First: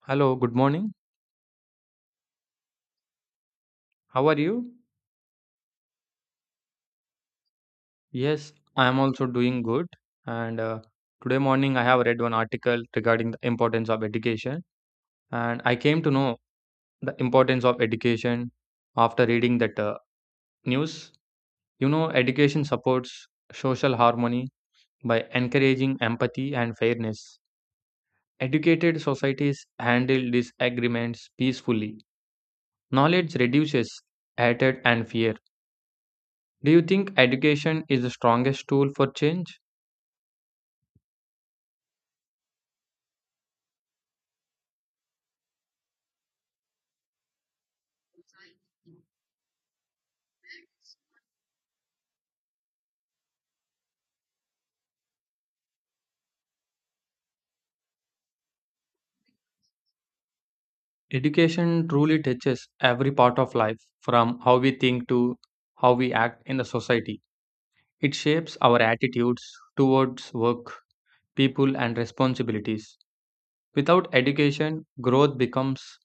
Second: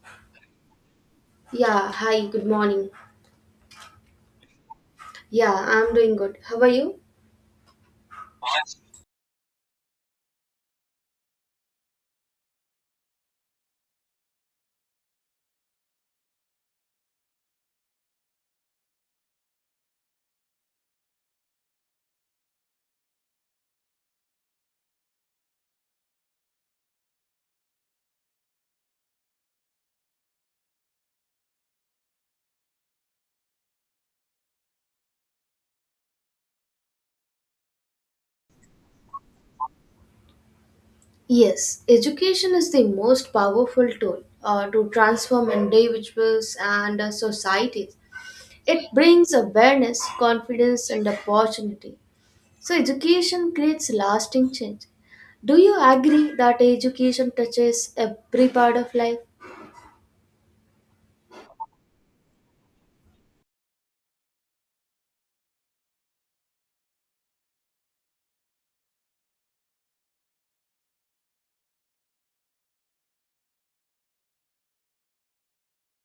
Hello, good morning. Yeah, hi, good morning. How are you? Yeah, I'm doing good. How are you? Yes, I am also doing good. And today morning, I have read one article regarding the importance of education. And I came to know the importance of education after reading that news. You know, education supports social harmony by encouraging empathy and fairness. Educated societies handle disagreements peacefully. Knowledge reduces hatred and fear. Do you think education is the strongest tool for change? Yes, education is the most powerful tool to transform individuals and societies. It brings awareness, confidence, and opportunity. So, education creates lasting change. Do you agree that education touches every part of life? Education truly touches every part of life, from how we think to how we act in the society. It shapes our attitudes towards work, people, and responsibilities. Without education, growth becomes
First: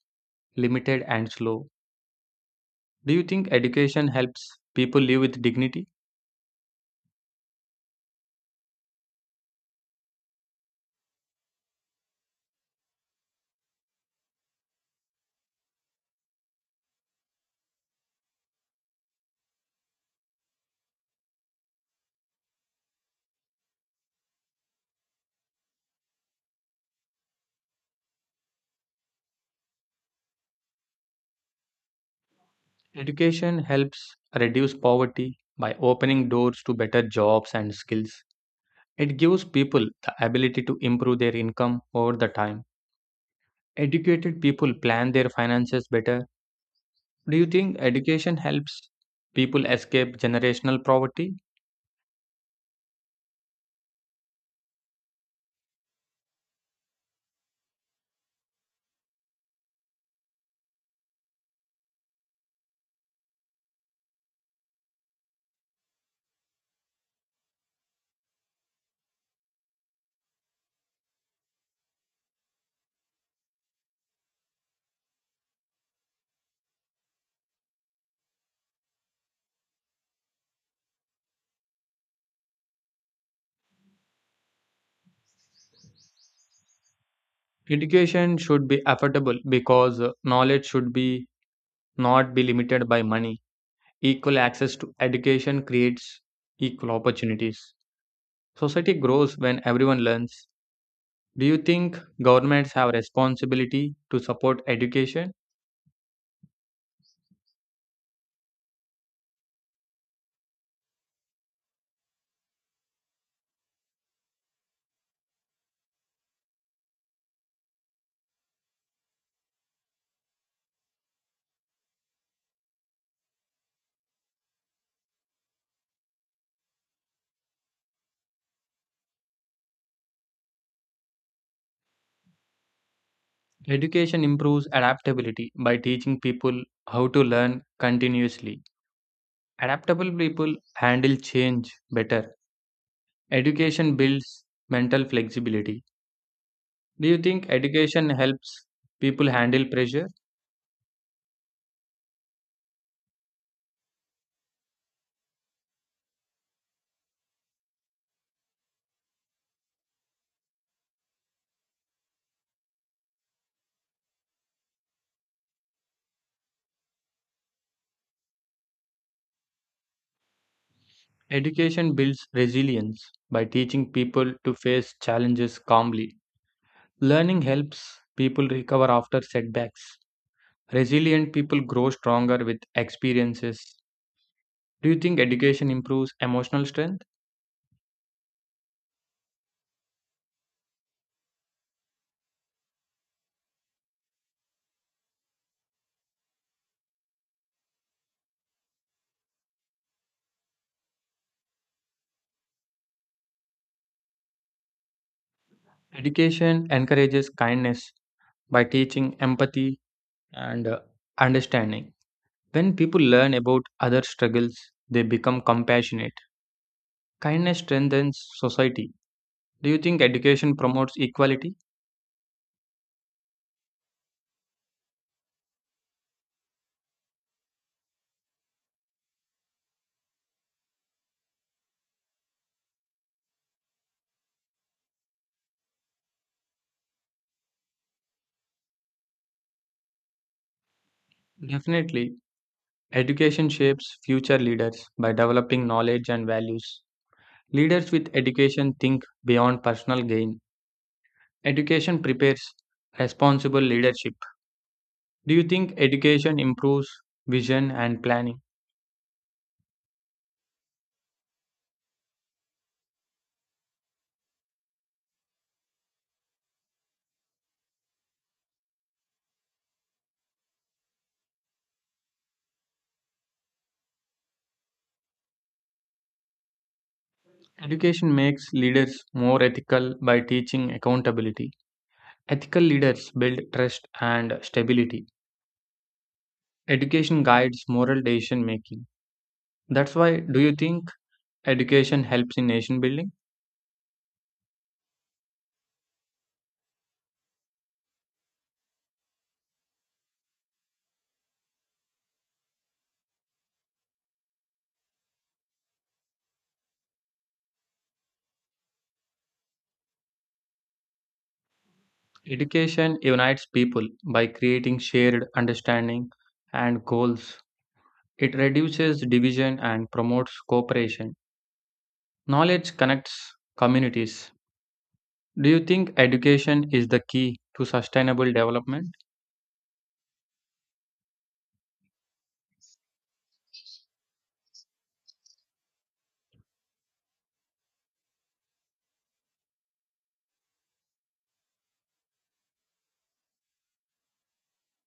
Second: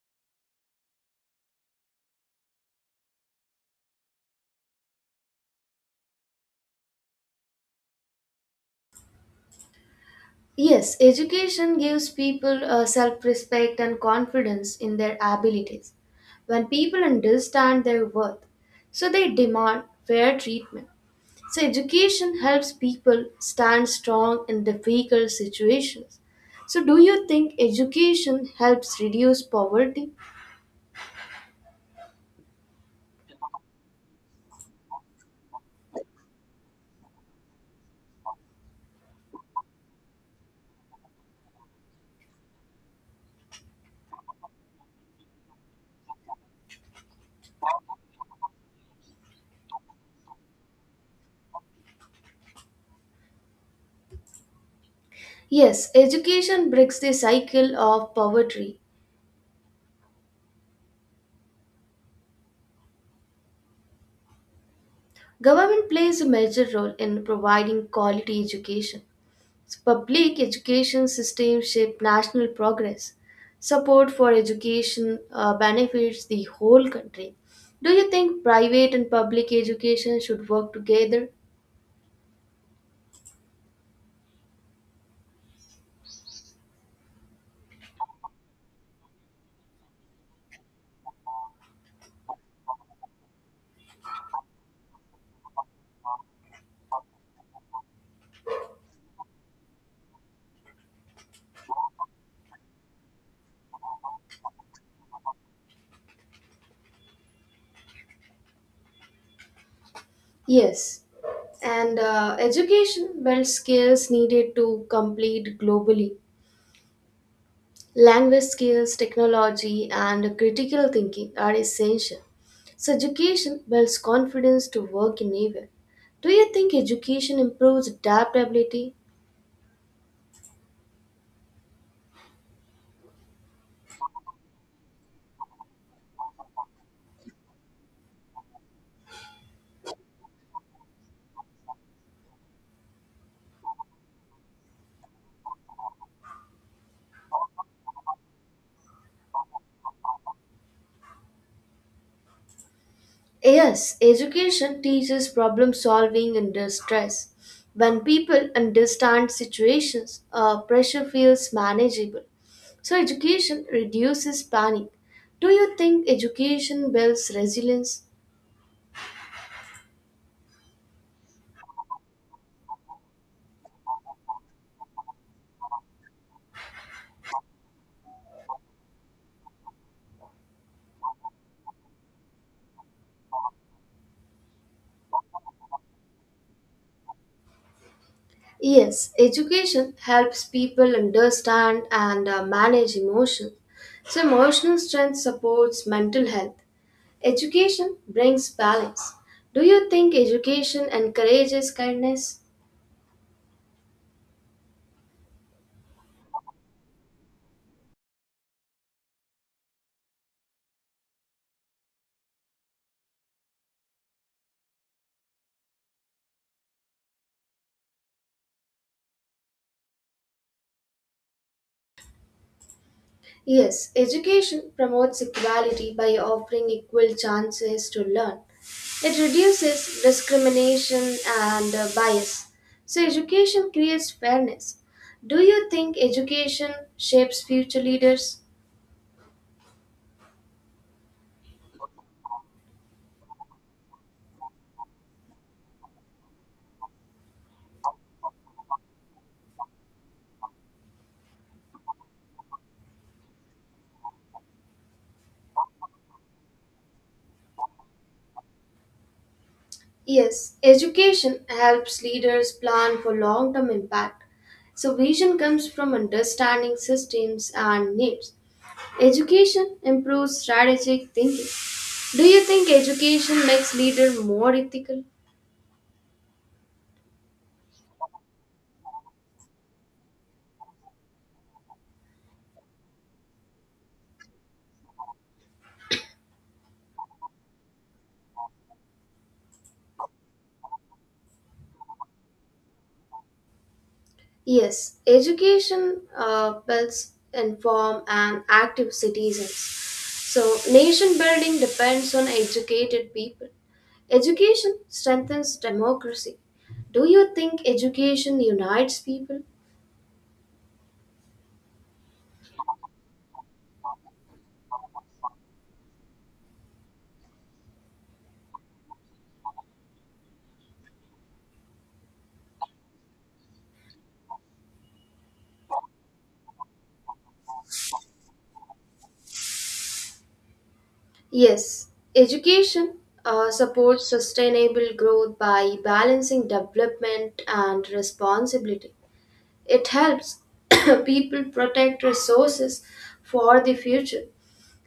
limited and slow. Do you think education helps people live with dignity? Yes, education gives people self respect and confidence in their abilities. When people understand their worth, so they demand fair treatment. So, education helps people stand strong in difficult situations. So, do you think education helps reduce poverty? Education helps reduce poverty by opening doors to better jobs and skills. It gives people the ability to improve their income over the time. Educated people plan their finances better. Do you think education helps people escape generational poverty? Yes, education breaks the cycle of poverty. Government plays a major role in providing quality education. So public education system shape national progress. Support for education benefits the whole country. Do you think private and public education should work together? Education should be affordable because knowledge should be not be limited by money. Equal access to education creates equal opportunities. Society grows when everyone learns. Do you think governments have responsibility to support education? Yes, and education builds skills needed to complete globally. Language skills, technology, and critical thinking are essential. So, education builds confidence to work in anywhere. Do you think education improves adaptability? Education improves adaptability by teaching people how to learn continuously. Adaptable people handle change better. Education builds mental flexibility. Do you think education helps people handle pressure? Yes, education teaches problem solving under stress. When people understand situations, pressure feels manageable. So, education reduces panic. Do you think education builds resilience? Education builds resilience by teaching people to face challenges calmly. Learning helps people recover after setbacks. Resilient people grow stronger with experiences. Do you think education improves emotional strength? Yes, education helps people understand and manage emotions. So, emotional strength supports mental health. Education brings balance. Do you think education encourages kindness? Education encourages kindness by teaching empathy and understanding. When people learn about other struggles, they become compassionate. Kindness strengthens society. Do you think education promotes equality? Yes, education promotes equality by offering equal chances to learn. It reduces discrimination and bias. So, education creates fairness. Do you think education shapes future leaders? Definitely. Education shapes future leaders by developing knowledge and values. Leaders with education think beyond personal gain. Education prepares responsible leadership. Do you think education improves vision and planning? Yes, education helps leaders plan for long term impact. So, vision comes from understanding systems and needs. Education improves strategic thinking. Do you think education makes leaders more ethical? Education makes leaders more ethical by teaching accountability. Ethical leaders build trust and stability. Education guides moral decision making. That's why, do you think education helps in nation building? Yes, education builds informed and active citizens. So, nation building depends on educated people. Education strengthens democracy. Do you think education unites people? Education unites people by creating shared understanding and goals. It reduces division and promotes cooperation. Knowledge connects communities. Do you think education is the key to sustainable development? Yes, education supports sustainable growth by balancing development and responsibility. It helps people protect resources for the future.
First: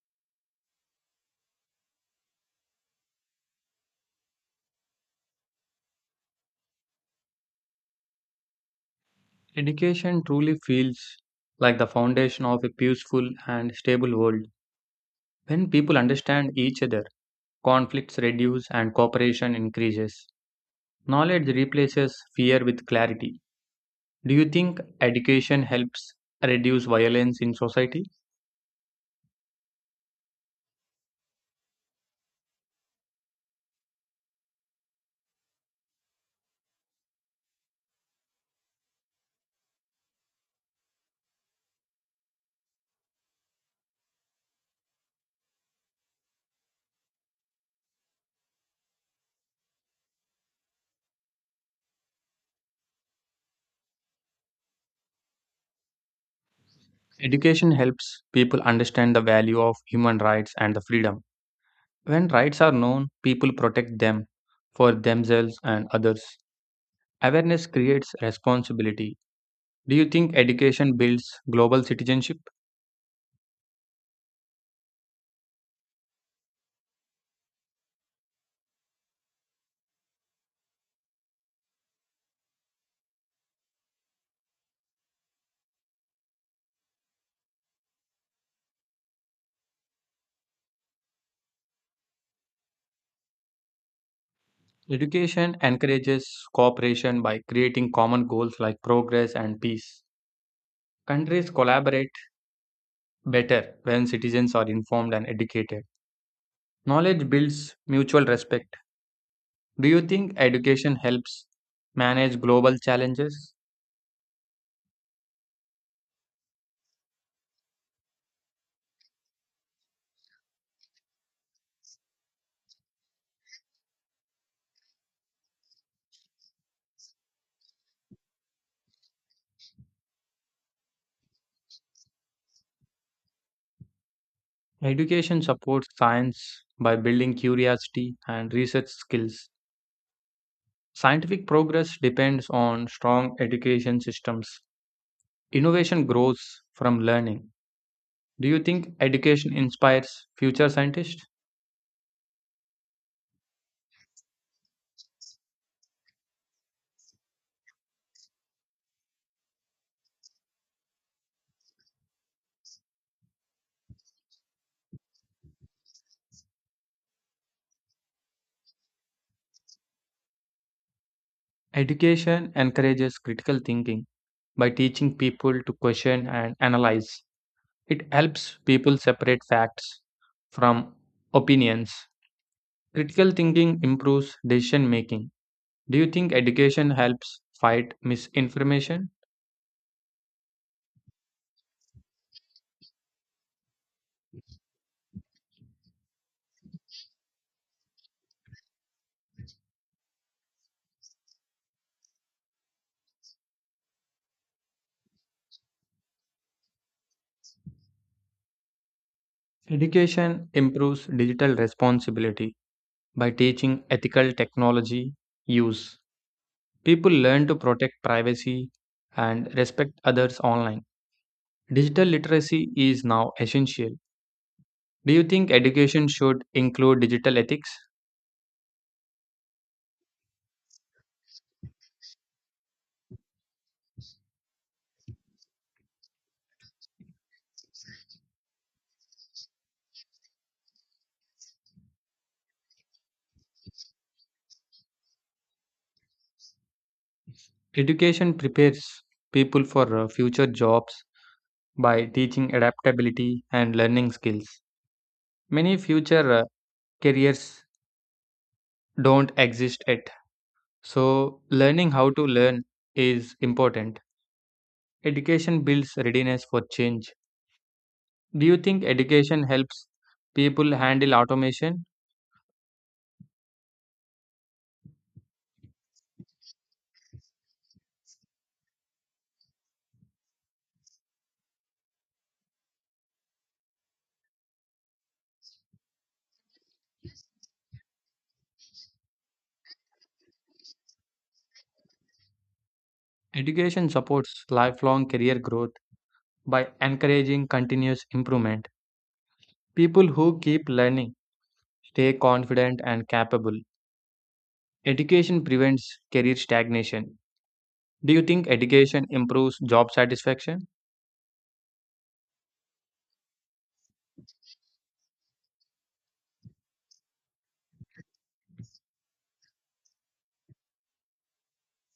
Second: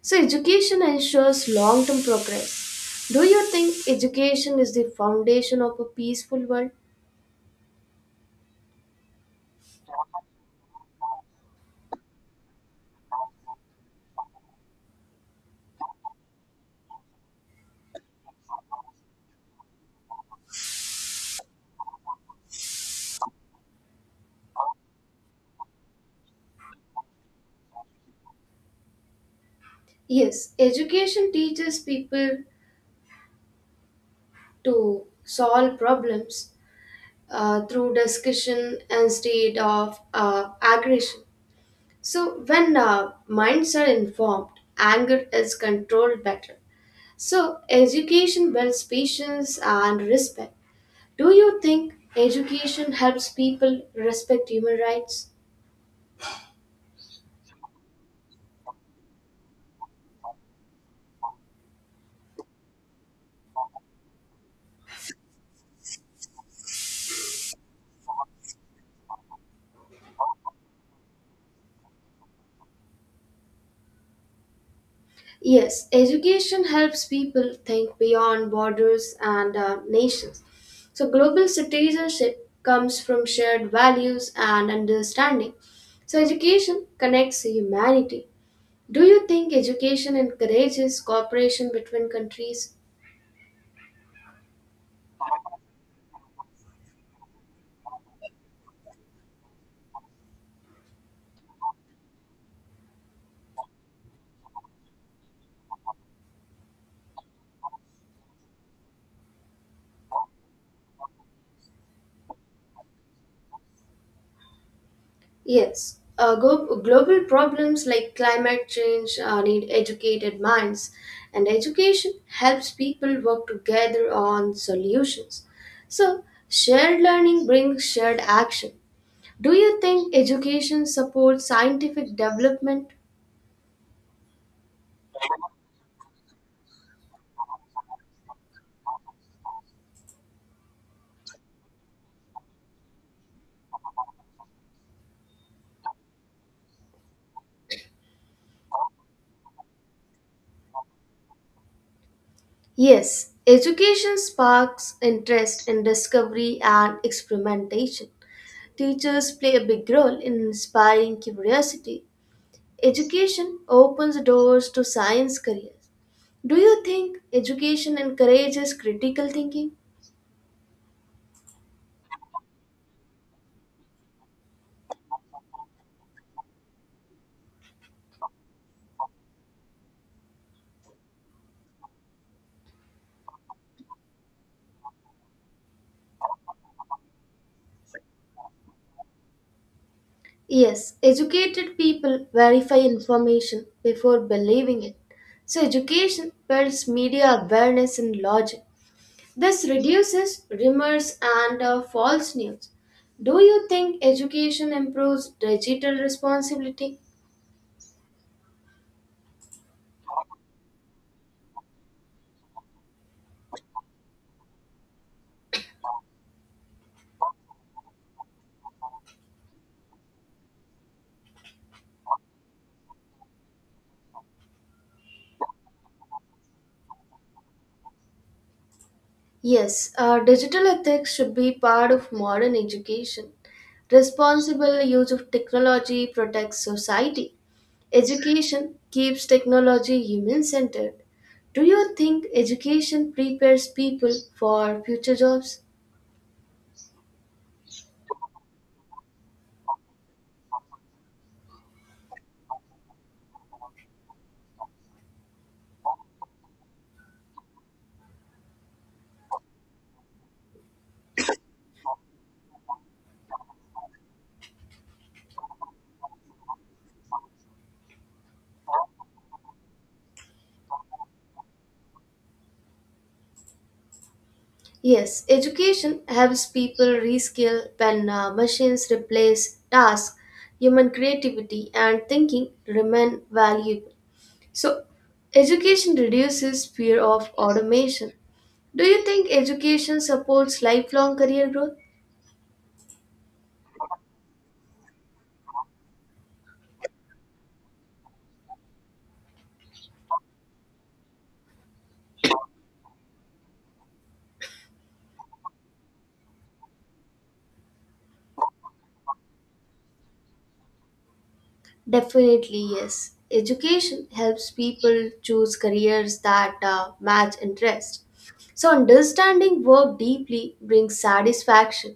So, education ensures long term progress. Do you think education is the foundation of a peaceful world? Education truly feels like the foundation of a peaceful and stable world. When people understand each other, conflicts reduce and cooperation increases. Knowledge replaces fear with clarity. Do you think education helps reduce violence in society? Yes, education teaches people to solve problems through discussion instead of aggression. So, when minds are informed, anger is controlled better. So, education builds patience and respect. Do you think education helps people respect human rights? Education helps people understand the value of human rights and the freedom. When rights are known, people protect them for themselves and others. Awareness creates responsibility. Do you think education builds global citizenship? Yes, education helps people think beyond borders and nations. So, global citizenship comes from shared values and understanding. So, education connects humanity. Do you think education encourages cooperation between countries? Education encourages cooperation by creating common goals like progress and peace. Countries collaborate better when citizens are informed and educated. Knowledge builds mutual respect. Do you think education helps manage global challenges? Yes, global problems like climate change need educated minds, and education helps people work together on solutions. So, shared learning brings shared action. Do you think education supports scientific development? Education supports science by building curiosity and research skills. Scientific progress depends on strong education systems. Innovation grows from learning. Do you think education inspires future scientists? Yes, education sparks interest in discovery and experimentation. Teachers play a big role in inspiring curiosity. Education opens doors to science careers. Do you think education encourages critical thinking? Education encourages critical thinking by teaching people to question and analyze. It helps people separate facts from opinions. Critical thinking improves decision making. Do you think education helps fight misinformation? Yes, educated people verify information before believing it. So, education builds media awareness and logic. This reduces rumors and false news. Do you think education improves digital responsibility? Education improves digital responsibility by teaching ethical technology use. People learn to protect privacy and respect others online. Digital literacy is now essential. Do you think education should include digital ethics? Yes, digital ethics should be part of modern education. Responsible use of technology protects society. Education keeps technology human centered. Do you think education prepares people for future jobs? Education prepares people for future jobs by teaching adaptability and learning skills. Many future careers don't exist yet. So, learning how to learn is important. Education builds readiness for change. Do you think education helps people handle automation? Yes, education helps people reskill when machines replace tasks, human creativity and thinking remain valuable. So, education reduces fear of automation. Do you think education supports lifelong career growth? Education supports lifelong career growth by encouraging continuous improvement. People who keep learning stay confident and capable. Education prevents career stagnation. Do you think education improves job satisfaction? Definitely, yes. Education helps people choose careers that match interest. So, understanding work deeply brings satisfaction.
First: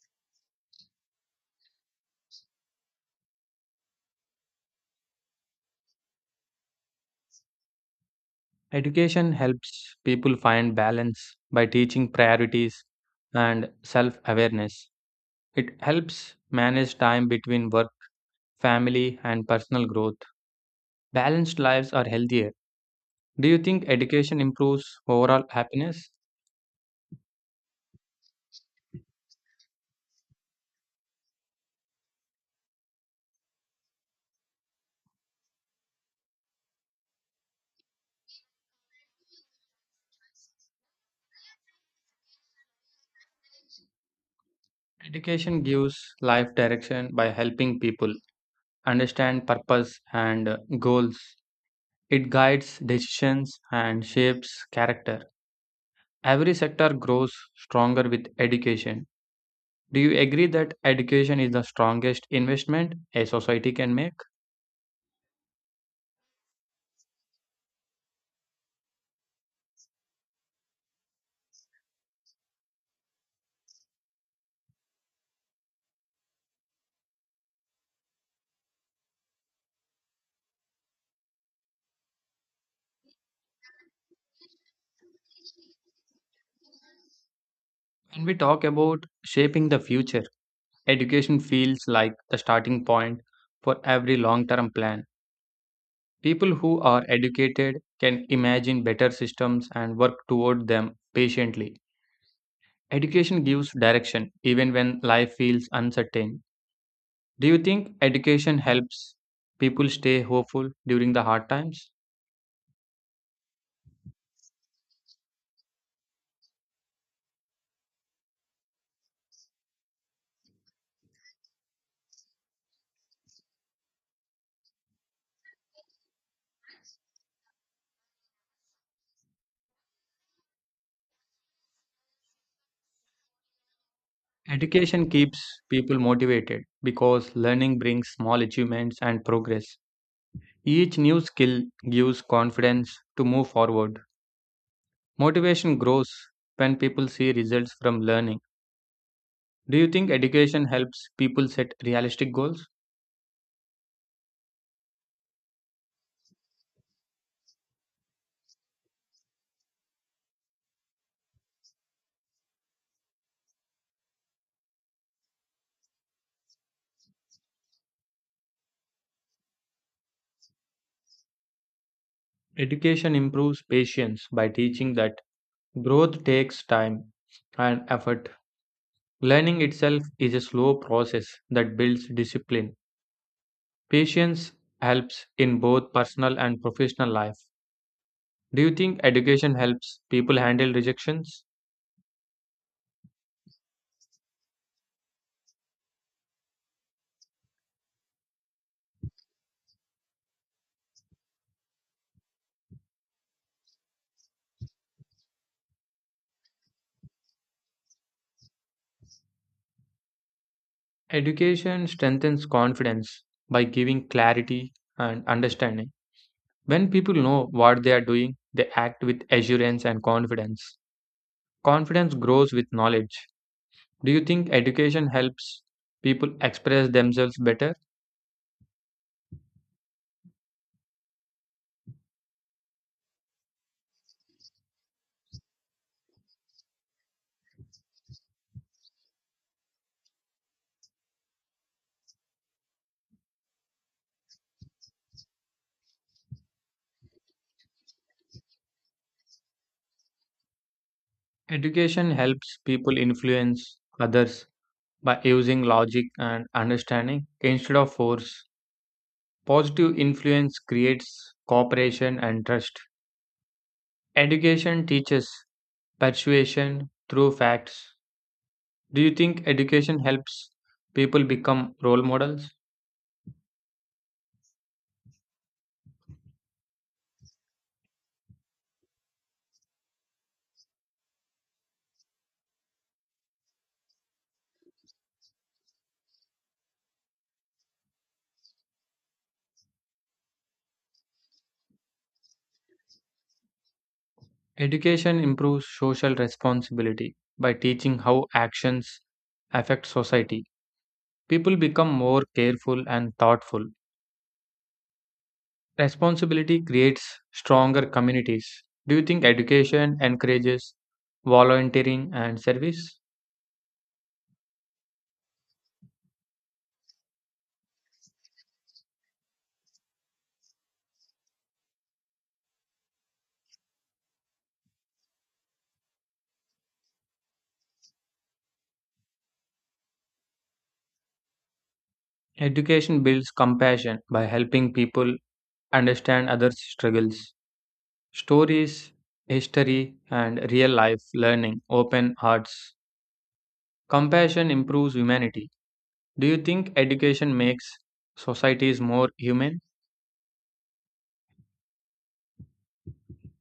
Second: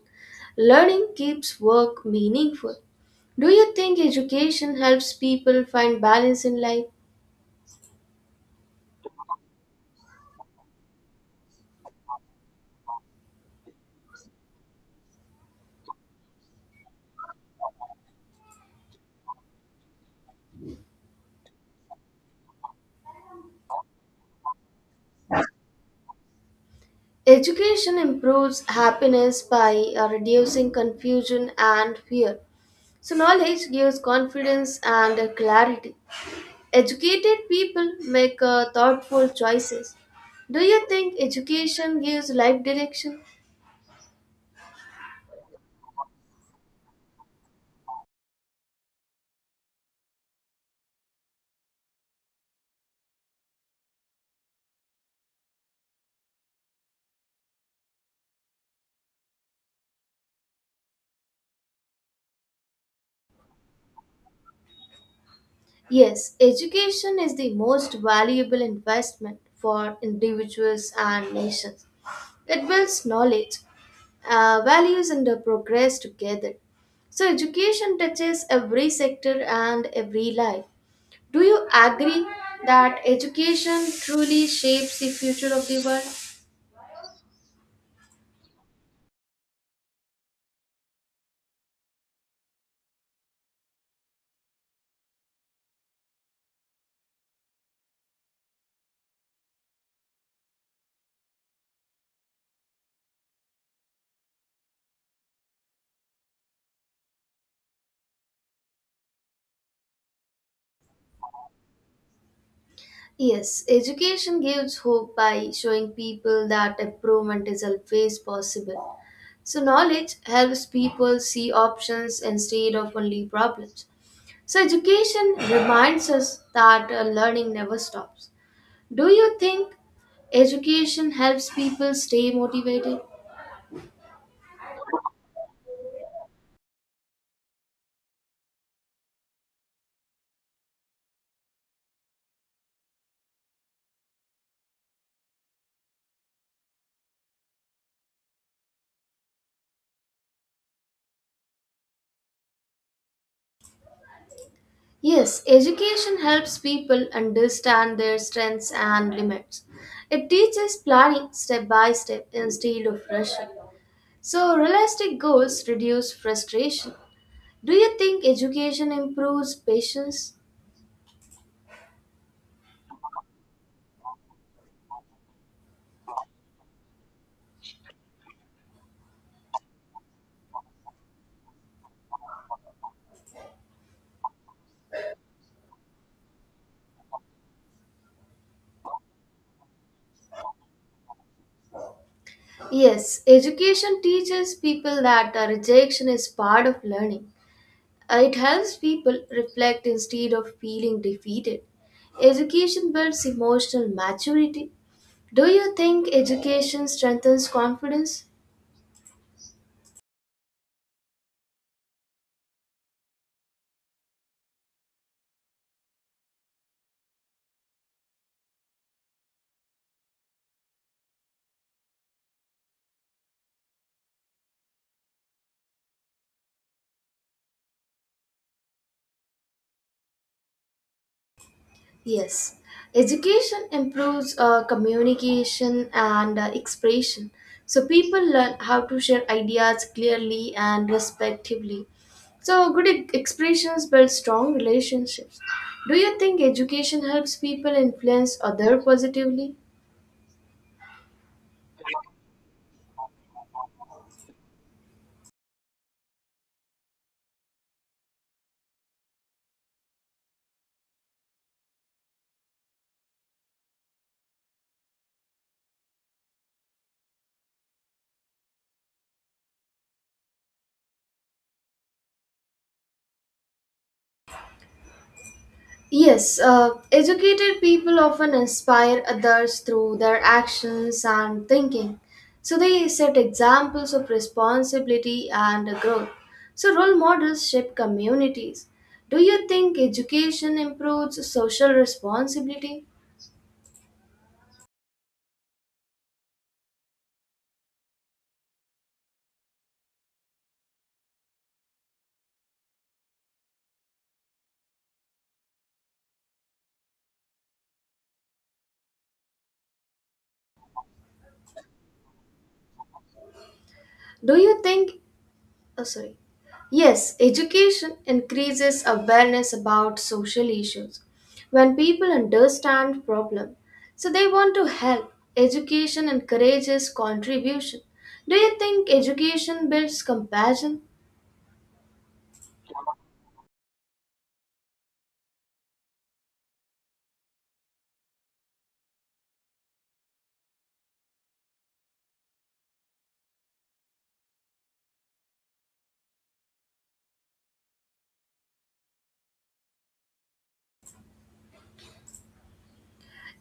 Learning keeps work meaningful. Do you think education helps people find balance in life? Education helps people find balance by teaching priorities and self awareness. It helps manage time between work, family, and personal growth. Balanced lives are healthier. Do you think education improves overall happiness? Education improves happiness by reducing confusion and fear. So, knowledge gives confidence and clarity. Educated people make thoughtful choices. Do you think education gives life direction? Education gives life direction by helping people understand purpose and goals. It guides decisions and shapes character. Every sector grows stronger with education. Do you agree that education is the strongest investment a society can make? Yes, education is the most valuable investment for individuals and nations. It builds knowledge, values, and progress together. So, education touches every sector and every life. Do you agree that education truly shapes the future of the world? When we talk about shaping the future, education feels like the starting point for every long term plan. People who are educated can imagine better systems and work toward them patiently. Education gives direction even when life feels uncertain. Do you think education helps people stay hopeful during the hard times? Yes, education gives hope by showing people that improvement is always possible. So, knowledge helps people see options instead of only problems. So, education reminds us that learning never stops. Do you think education helps people stay motivated? Education keeps people motivated because learning brings small achievements and progress. Each new skill gives confidence to move forward. Motivation grows when people see results from learning. Do you think education helps people set realistic goals? Yes, education helps people understand their strengths and limits. It teaches planning step by step instead of rushing. So, realistic goals reduce frustration. Do you think education improves patience? Education improves patience by teaching that growth takes time and effort. Learning itself is a slow process that builds discipline. Patience helps in both personal and professional life. Do you think education helps people handle rejections? Yes, education teaches people that rejection is part of learning. It helps people reflect instead of feeling defeated. Education builds emotional maturity. Do you think education strengthens confidence? Education strengthens confidence by giving clarity and understanding. When people know what they are doing, they act with assurance and confidence. Confidence grows with knowledge. Do you think education helps people express themselves better? Yes, education improves communication and expression. So people learn how to share ideas clearly and respectively. So good expressions build strong relationships. Do you think education helps people influence other positively? Education helps people influence others by using logic and understanding instead of force. Positive influence creates cooperation and trust. Education teaches persuasion through facts. Do you think education helps people become role models? Yes, educated people often inspire others through their actions and thinking. So they set examples of responsibility and growth. So role models shape communities. Do you think education improves social responsibility? Education improves social responsibility by teaching how actions affect society. People become more careful and thoughtful. Responsibility creates stronger communities. Do you think education encourages volunteering and service? Do you think Oh, sorry. Yes, education increases awareness about social issues. When people understand problem, so they want to help. Education encourages contribution. Do you think education builds compassion? Education builds compassion by helping people understand others' struggles. Stories, history, and real life learning open hearts. Compassion improves humanity. Do you think education makes societies more human?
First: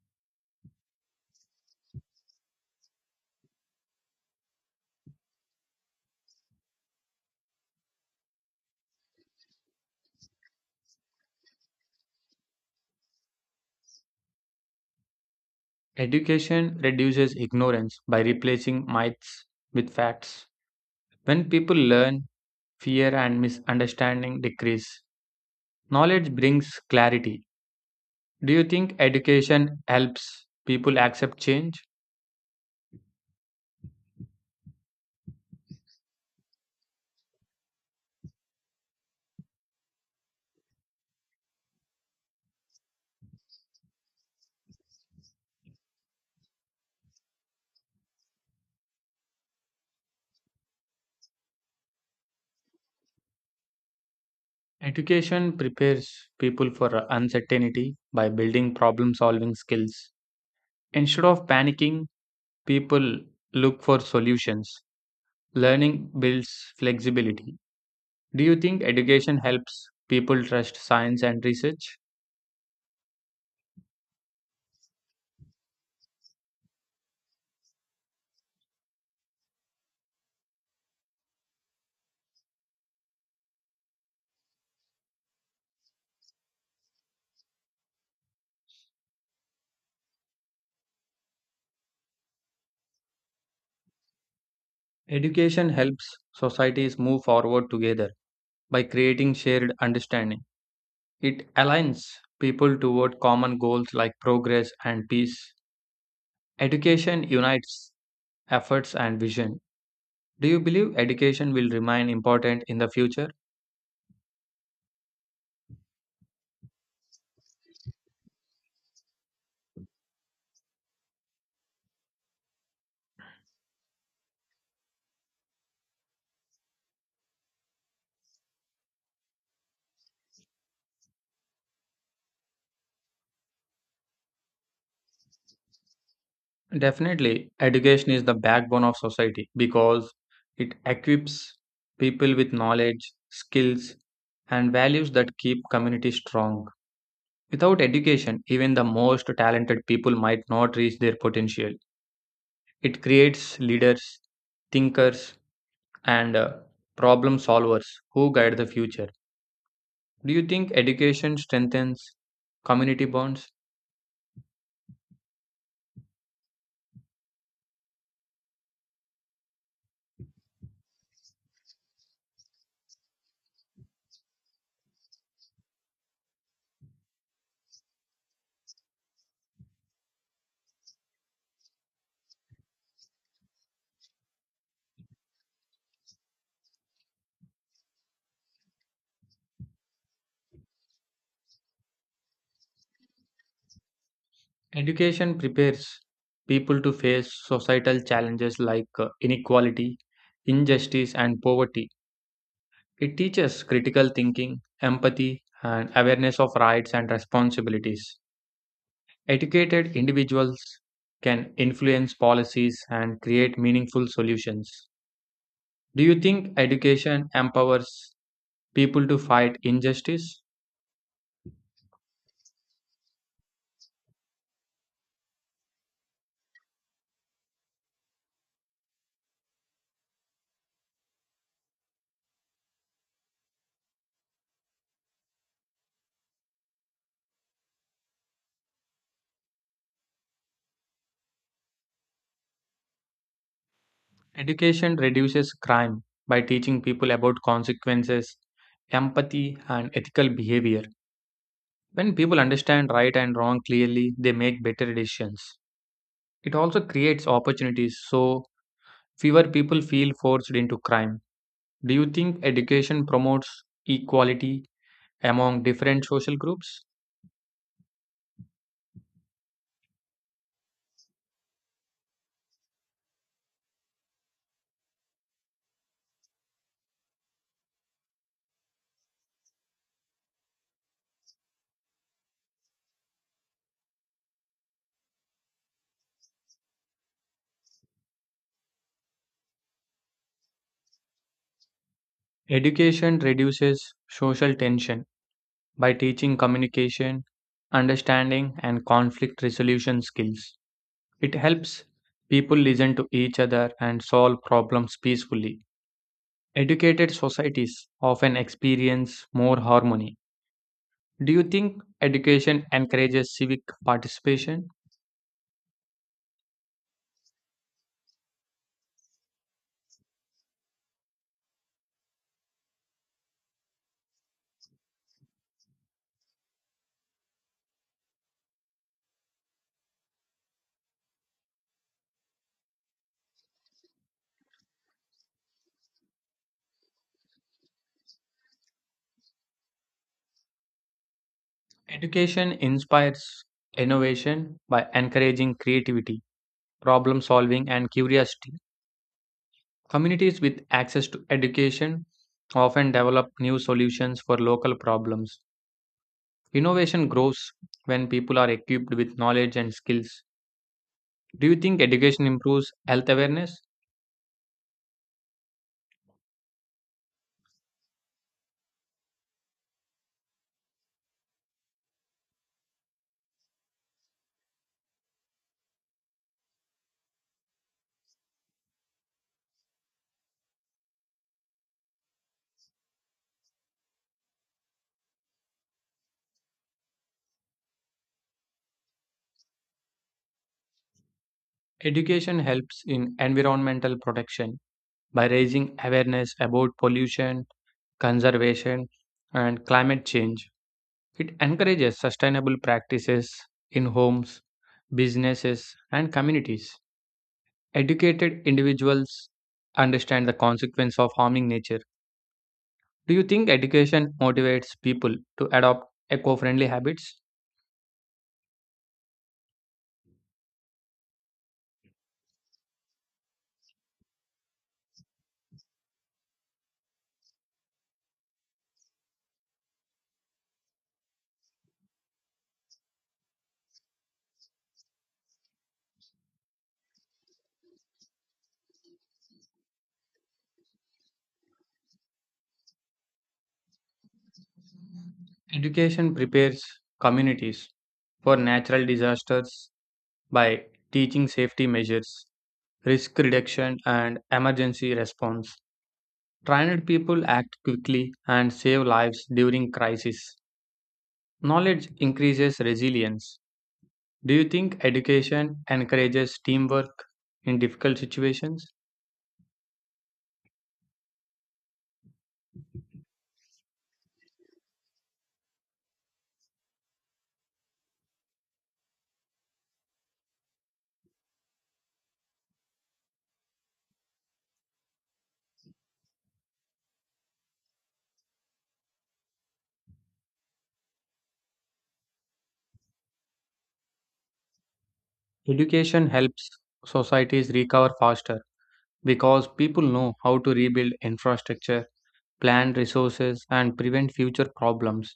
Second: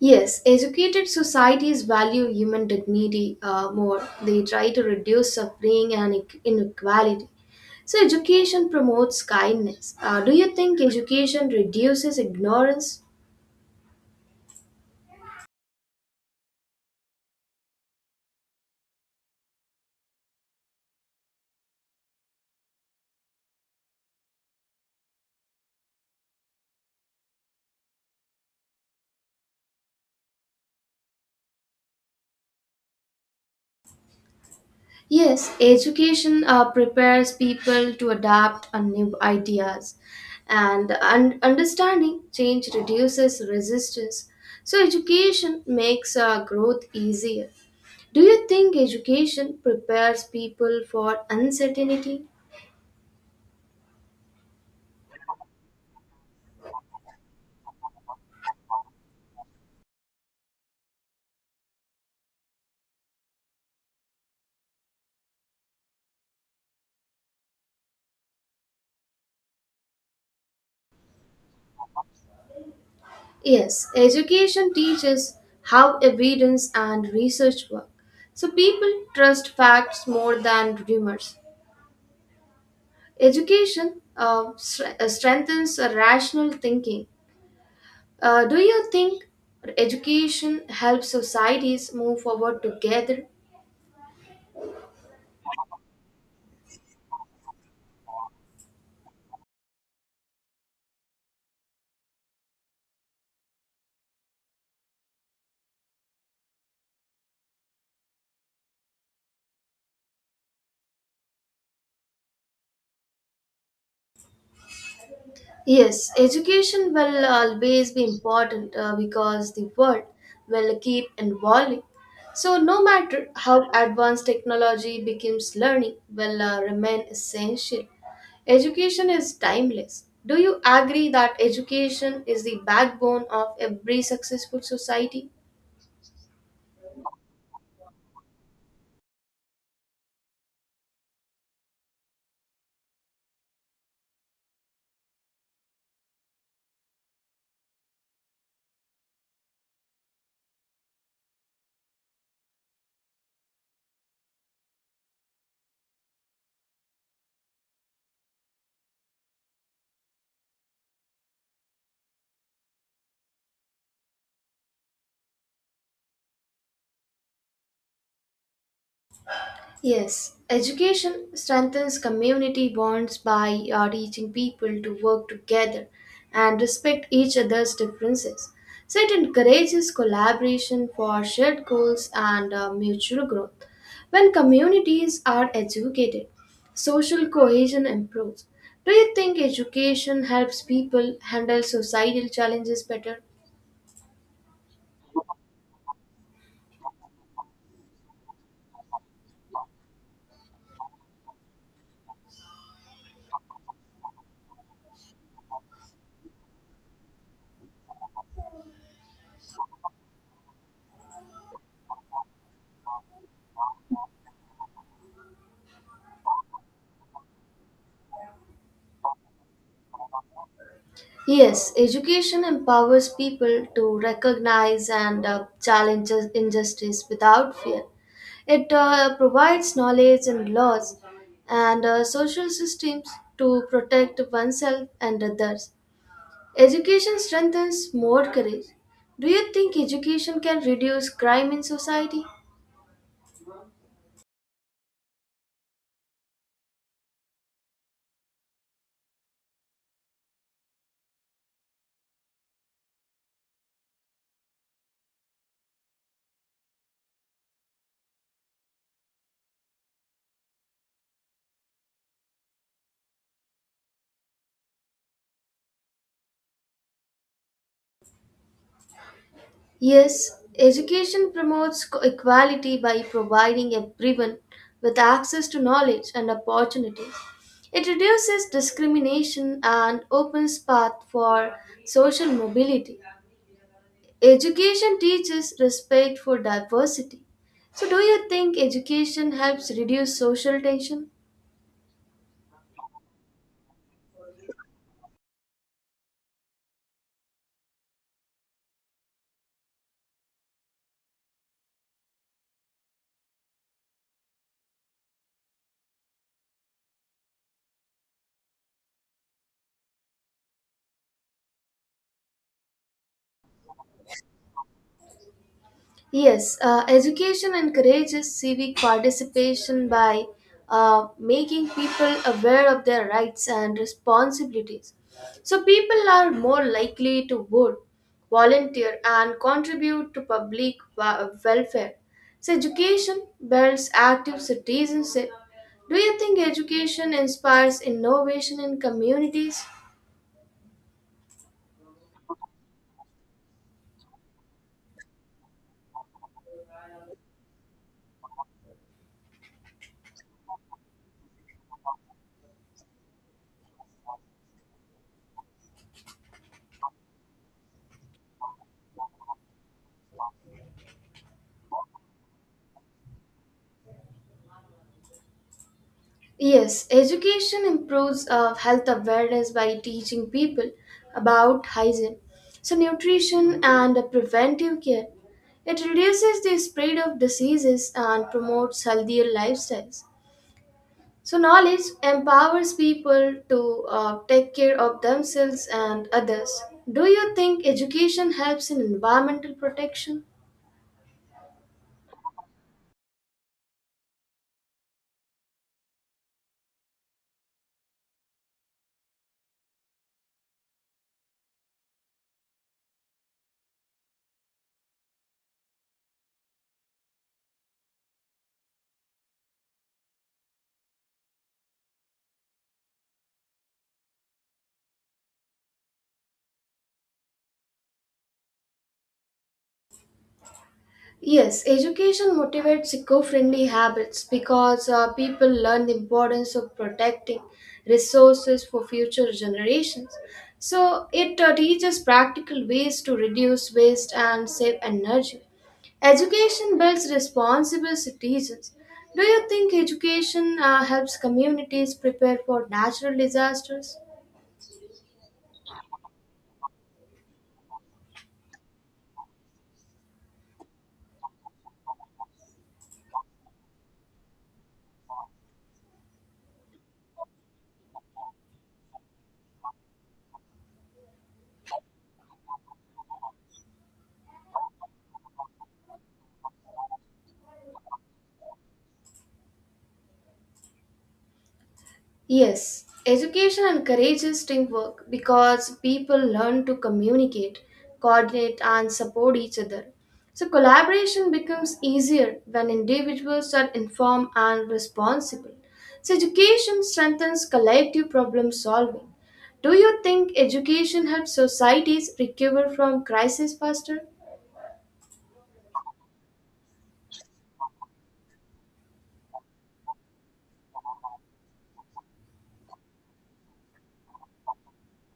Yes, educated societies value human dignity more. They try to reduce suffering and inequality. So, education promotes kindness. Do you think education reduces ignorance? Education reduces ignorance by replacing myths with facts. When people learn, fear and misunderstanding decrease. Knowledge brings clarity. Do you think education helps people accept change? Yes, education prepares people to adapt on new ideas, and understanding change reduces resistance. So, education makes growth easier. Do you think education prepares people for uncertainty? Education prepares people for uncertainty by building problem solving skills. Instead of panicking, people look for solutions. Learning builds flexibility. Do you think education helps people trust science and research? Yes, education teaches how evidence and research work. So, people trust facts more than rumors. Education strengthens rational thinking. Do you think education helps societies move forward together? Education helps societies move forward together by creating shared understanding. It aligns people toward common goals like progress and peace. Education unites efforts and vision. Do you believe education will remain important in the future? Yes, education will always be important because the world will keep evolving. So, no matter how advanced technology becomes, learning will remain essential. Education is timeless. Do you agree that education is the backbone of every successful society? Definitely, education is the backbone of society because it equips people with knowledge, skills, and values that keep communities strong. Without education, even the most talented people might not reach their potential. It creates leaders, thinkers, and problem solvers who guide the future. Do you think education strengthens community bonds? Yes, education strengthens community bonds by teaching people to work together and respect each other's differences. So it encourages collaboration for shared goals and mutual growth. When communities are educated, social cohesion improves. Do you think education helps people handle societal challenges better? Education prepares people to face societal challenges like inequality, injustice, and poverty. It teaches critical thinking, empathy, and awareness of rights and responsibilities. Educated individuals can influence policies and create meaningful solutions. Do you think education empowers people to fight injustice? Yes, education empowers people to recognize and challenge injustice without fear. It provides knowledge and laws and social systems to protect oneself and others. Education strengthens more courage. Do you think education can reduce crime in society? Education reduces crime by teaching people about consequences, empathy, and ethical behavior. When people understand right and wrong clearly, they make better decisions. It also creates opportunities so fewer people feel forced into crime. Do you think education promotes equality among different social groups? Yes, education promotes equality by providing everyone with access to knowledge and opportunities. It reduces discrimination and opens path for social mobility. Education teaches respect for diversity. So do you think education helps reduce social tension? Education reduces social tension by teaching communication, understanding, and conflict resolution skills. It helps people listen to each other and solve problems peacefully. Educated societies often experience more harmony. Do you think education encourages civic participation? Yes, education encourages civic participation by making people aware of their rights and responsibilities. So, people are more likely to vote, volunteer, and contribute to public welfare. So, education builds active citizenship. Do you think education inspires innovation in communities? Education inspires innovation by encouraging creativity, problem solving, and curiosity. Communities with access to education often develop new solutions for local problems. Innovation grows when people are equipped with knowledge and skills. Do you think education improves health awareness? Yes, education improves health awareness by teaching people about hygiene, so nutrition and preventive care. It reduces the spread of diseases and promotes healthier lifestyles. So, knowledge empowers people to take care of themselves and others. Do you think education helps in environmental protection? Education helps in environmental protection by raising awareness about pollution conservation, and climate change. It encourages sustainable practices in homes, businesses, and communities. Educated individuals understand the consequence of harming nature. Do you think education motivates people to adopt eco friendly habits? Yes, education motivates eco-friendly habits because people learn the importance of protecting resources for future generations. So it teaches practical ways to reduce waste and save energy. Education builds responsible citizens. Do you think education helps communities prepare for natural disasters? Education prepares communities for natural disasters by teaching safety measures, risk reduction, and emergency response. Trained people act quickly and save lives during crisis. Knowledge increases resilience. Do you think education encourages teamwork in difficult situations? Yes, education encourages teamwork because people learn to communicate, coordinate, and support each other. So, collaboration becomes easier when individuals are informed and responsible. So, education strengthens collective problem solving. Do you think education helps societies recover from crisis faster? Education helps societies recover faster because people know how to rebuild infrastructure, plan resources, and prevent future problems.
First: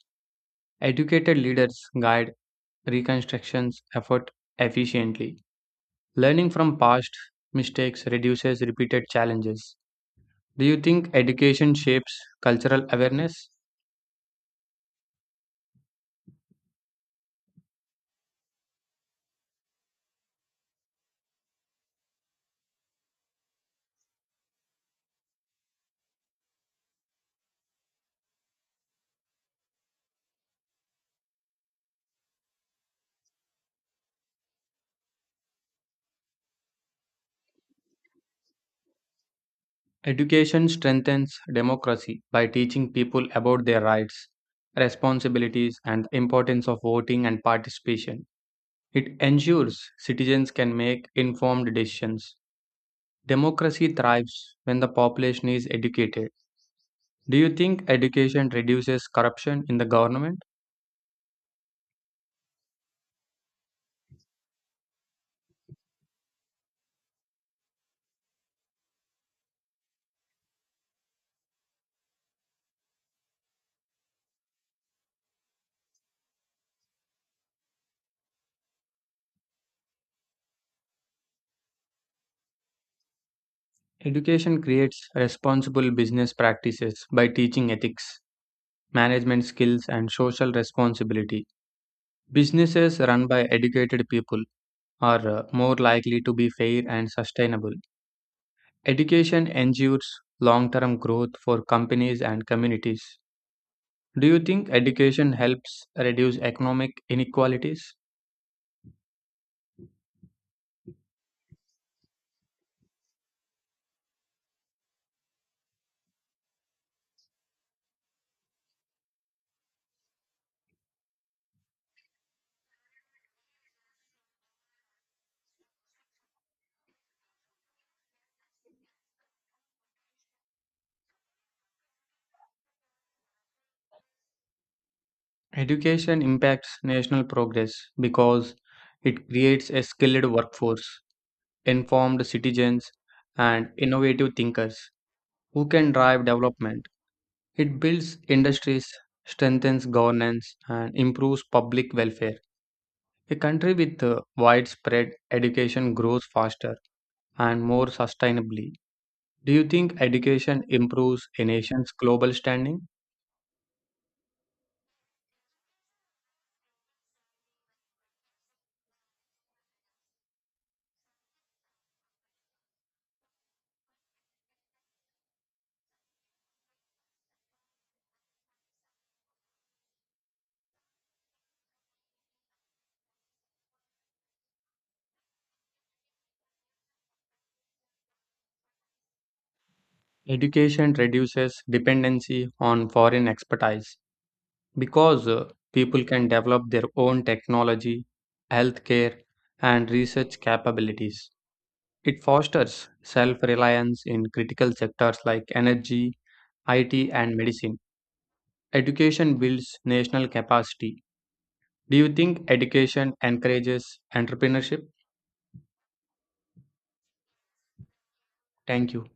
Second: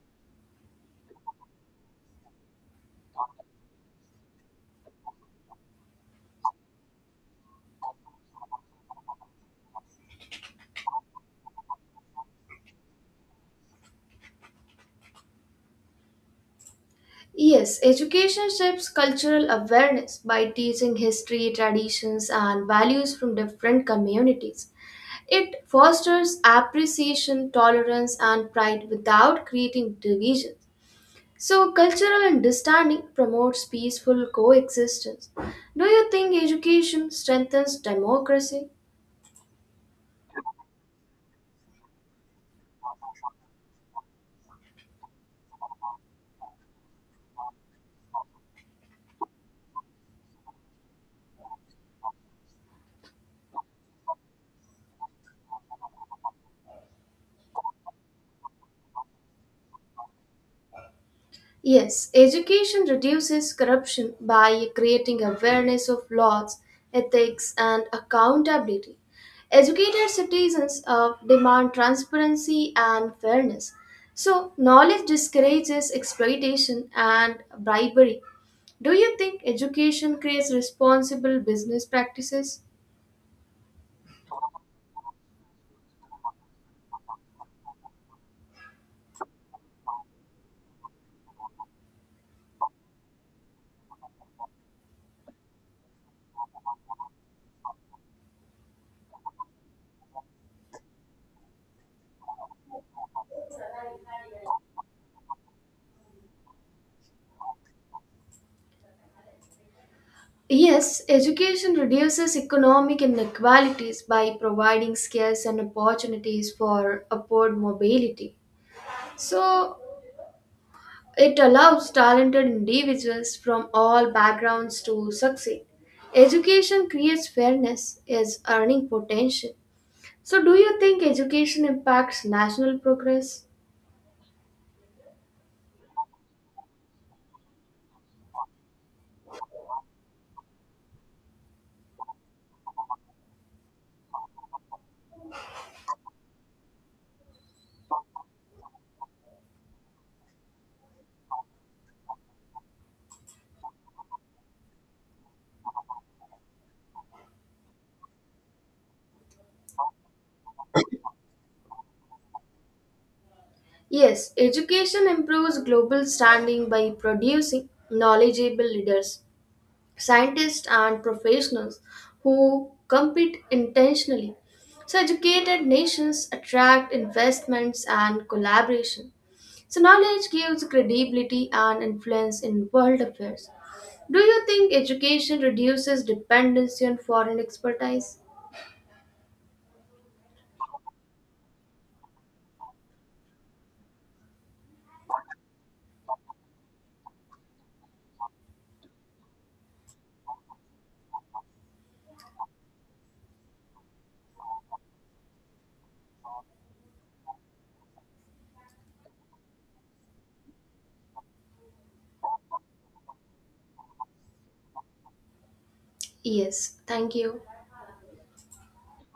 Educated leaders guide reconstructions effort efficiently. Learning from past mistakes reduces repeated challenges. Do you think education shapes cultural awareness? Yes, education shapes cultural awareness by teaching history, traditions, and values from different communities. It fosters appreciation, tolerance, and pride without creating division. So, cultural understanding promotes peaceful coexistence. Do you think education strengthens democracy? Education strengthens democracy by teaching people about their rights, responsibilities, and the importance of voting and participation. It ensures citizens can make informed decisions. Democracy thrives when the population is educated. Do you think education reduces corruption in the government? Yes, education reduces corruption by creating awareness of laws, ethics, and accountability. Educated citizens demand transparency and fairness. So, knowledge discourages exploitation and bribery. Do you think education creates responsible business practices? Education creates responsible business practices by teaching ethics, management skills, and social responsibility. Businesses run by educated people are more likely to be fair and sustainable. Education ensures long term growth for companies and communities. Do you think education helps reduce economic inequalities? Yes, education reduces economic inequalities by providing skills and opportunities for upward mobility. So, it allows talented individuals from all backgrounds to succeed. Education creates fairness is earning potential. So, do you think education impacts national progress? Education impacts national progress because it creates a skilled workforce, informed citizens, and innovative thinkers who can drive development. It builds industries, strengthens governance, and improves public welfare. A country with widespread education grows faster and more sustainably. Do you think education improves a nation's global standing? Yes, education improves global standing by producing knowledgeable leaders, scientists, and professionals who compete intentionally. So, educated nations attract investments and collaboration. So knowledge gives credibility and influence in world affairs. Do you think education reduces dependency on foreign expertise? Education reduces dependency on foreign expertise because people can develop their own technology, healthcare, and research capabilities. It fosters self reliance in critical sectors like energy, IT, and medicine. Education builds national capacity. Do you think education encourages entrepreneurship? Yes, thank you. Thank you.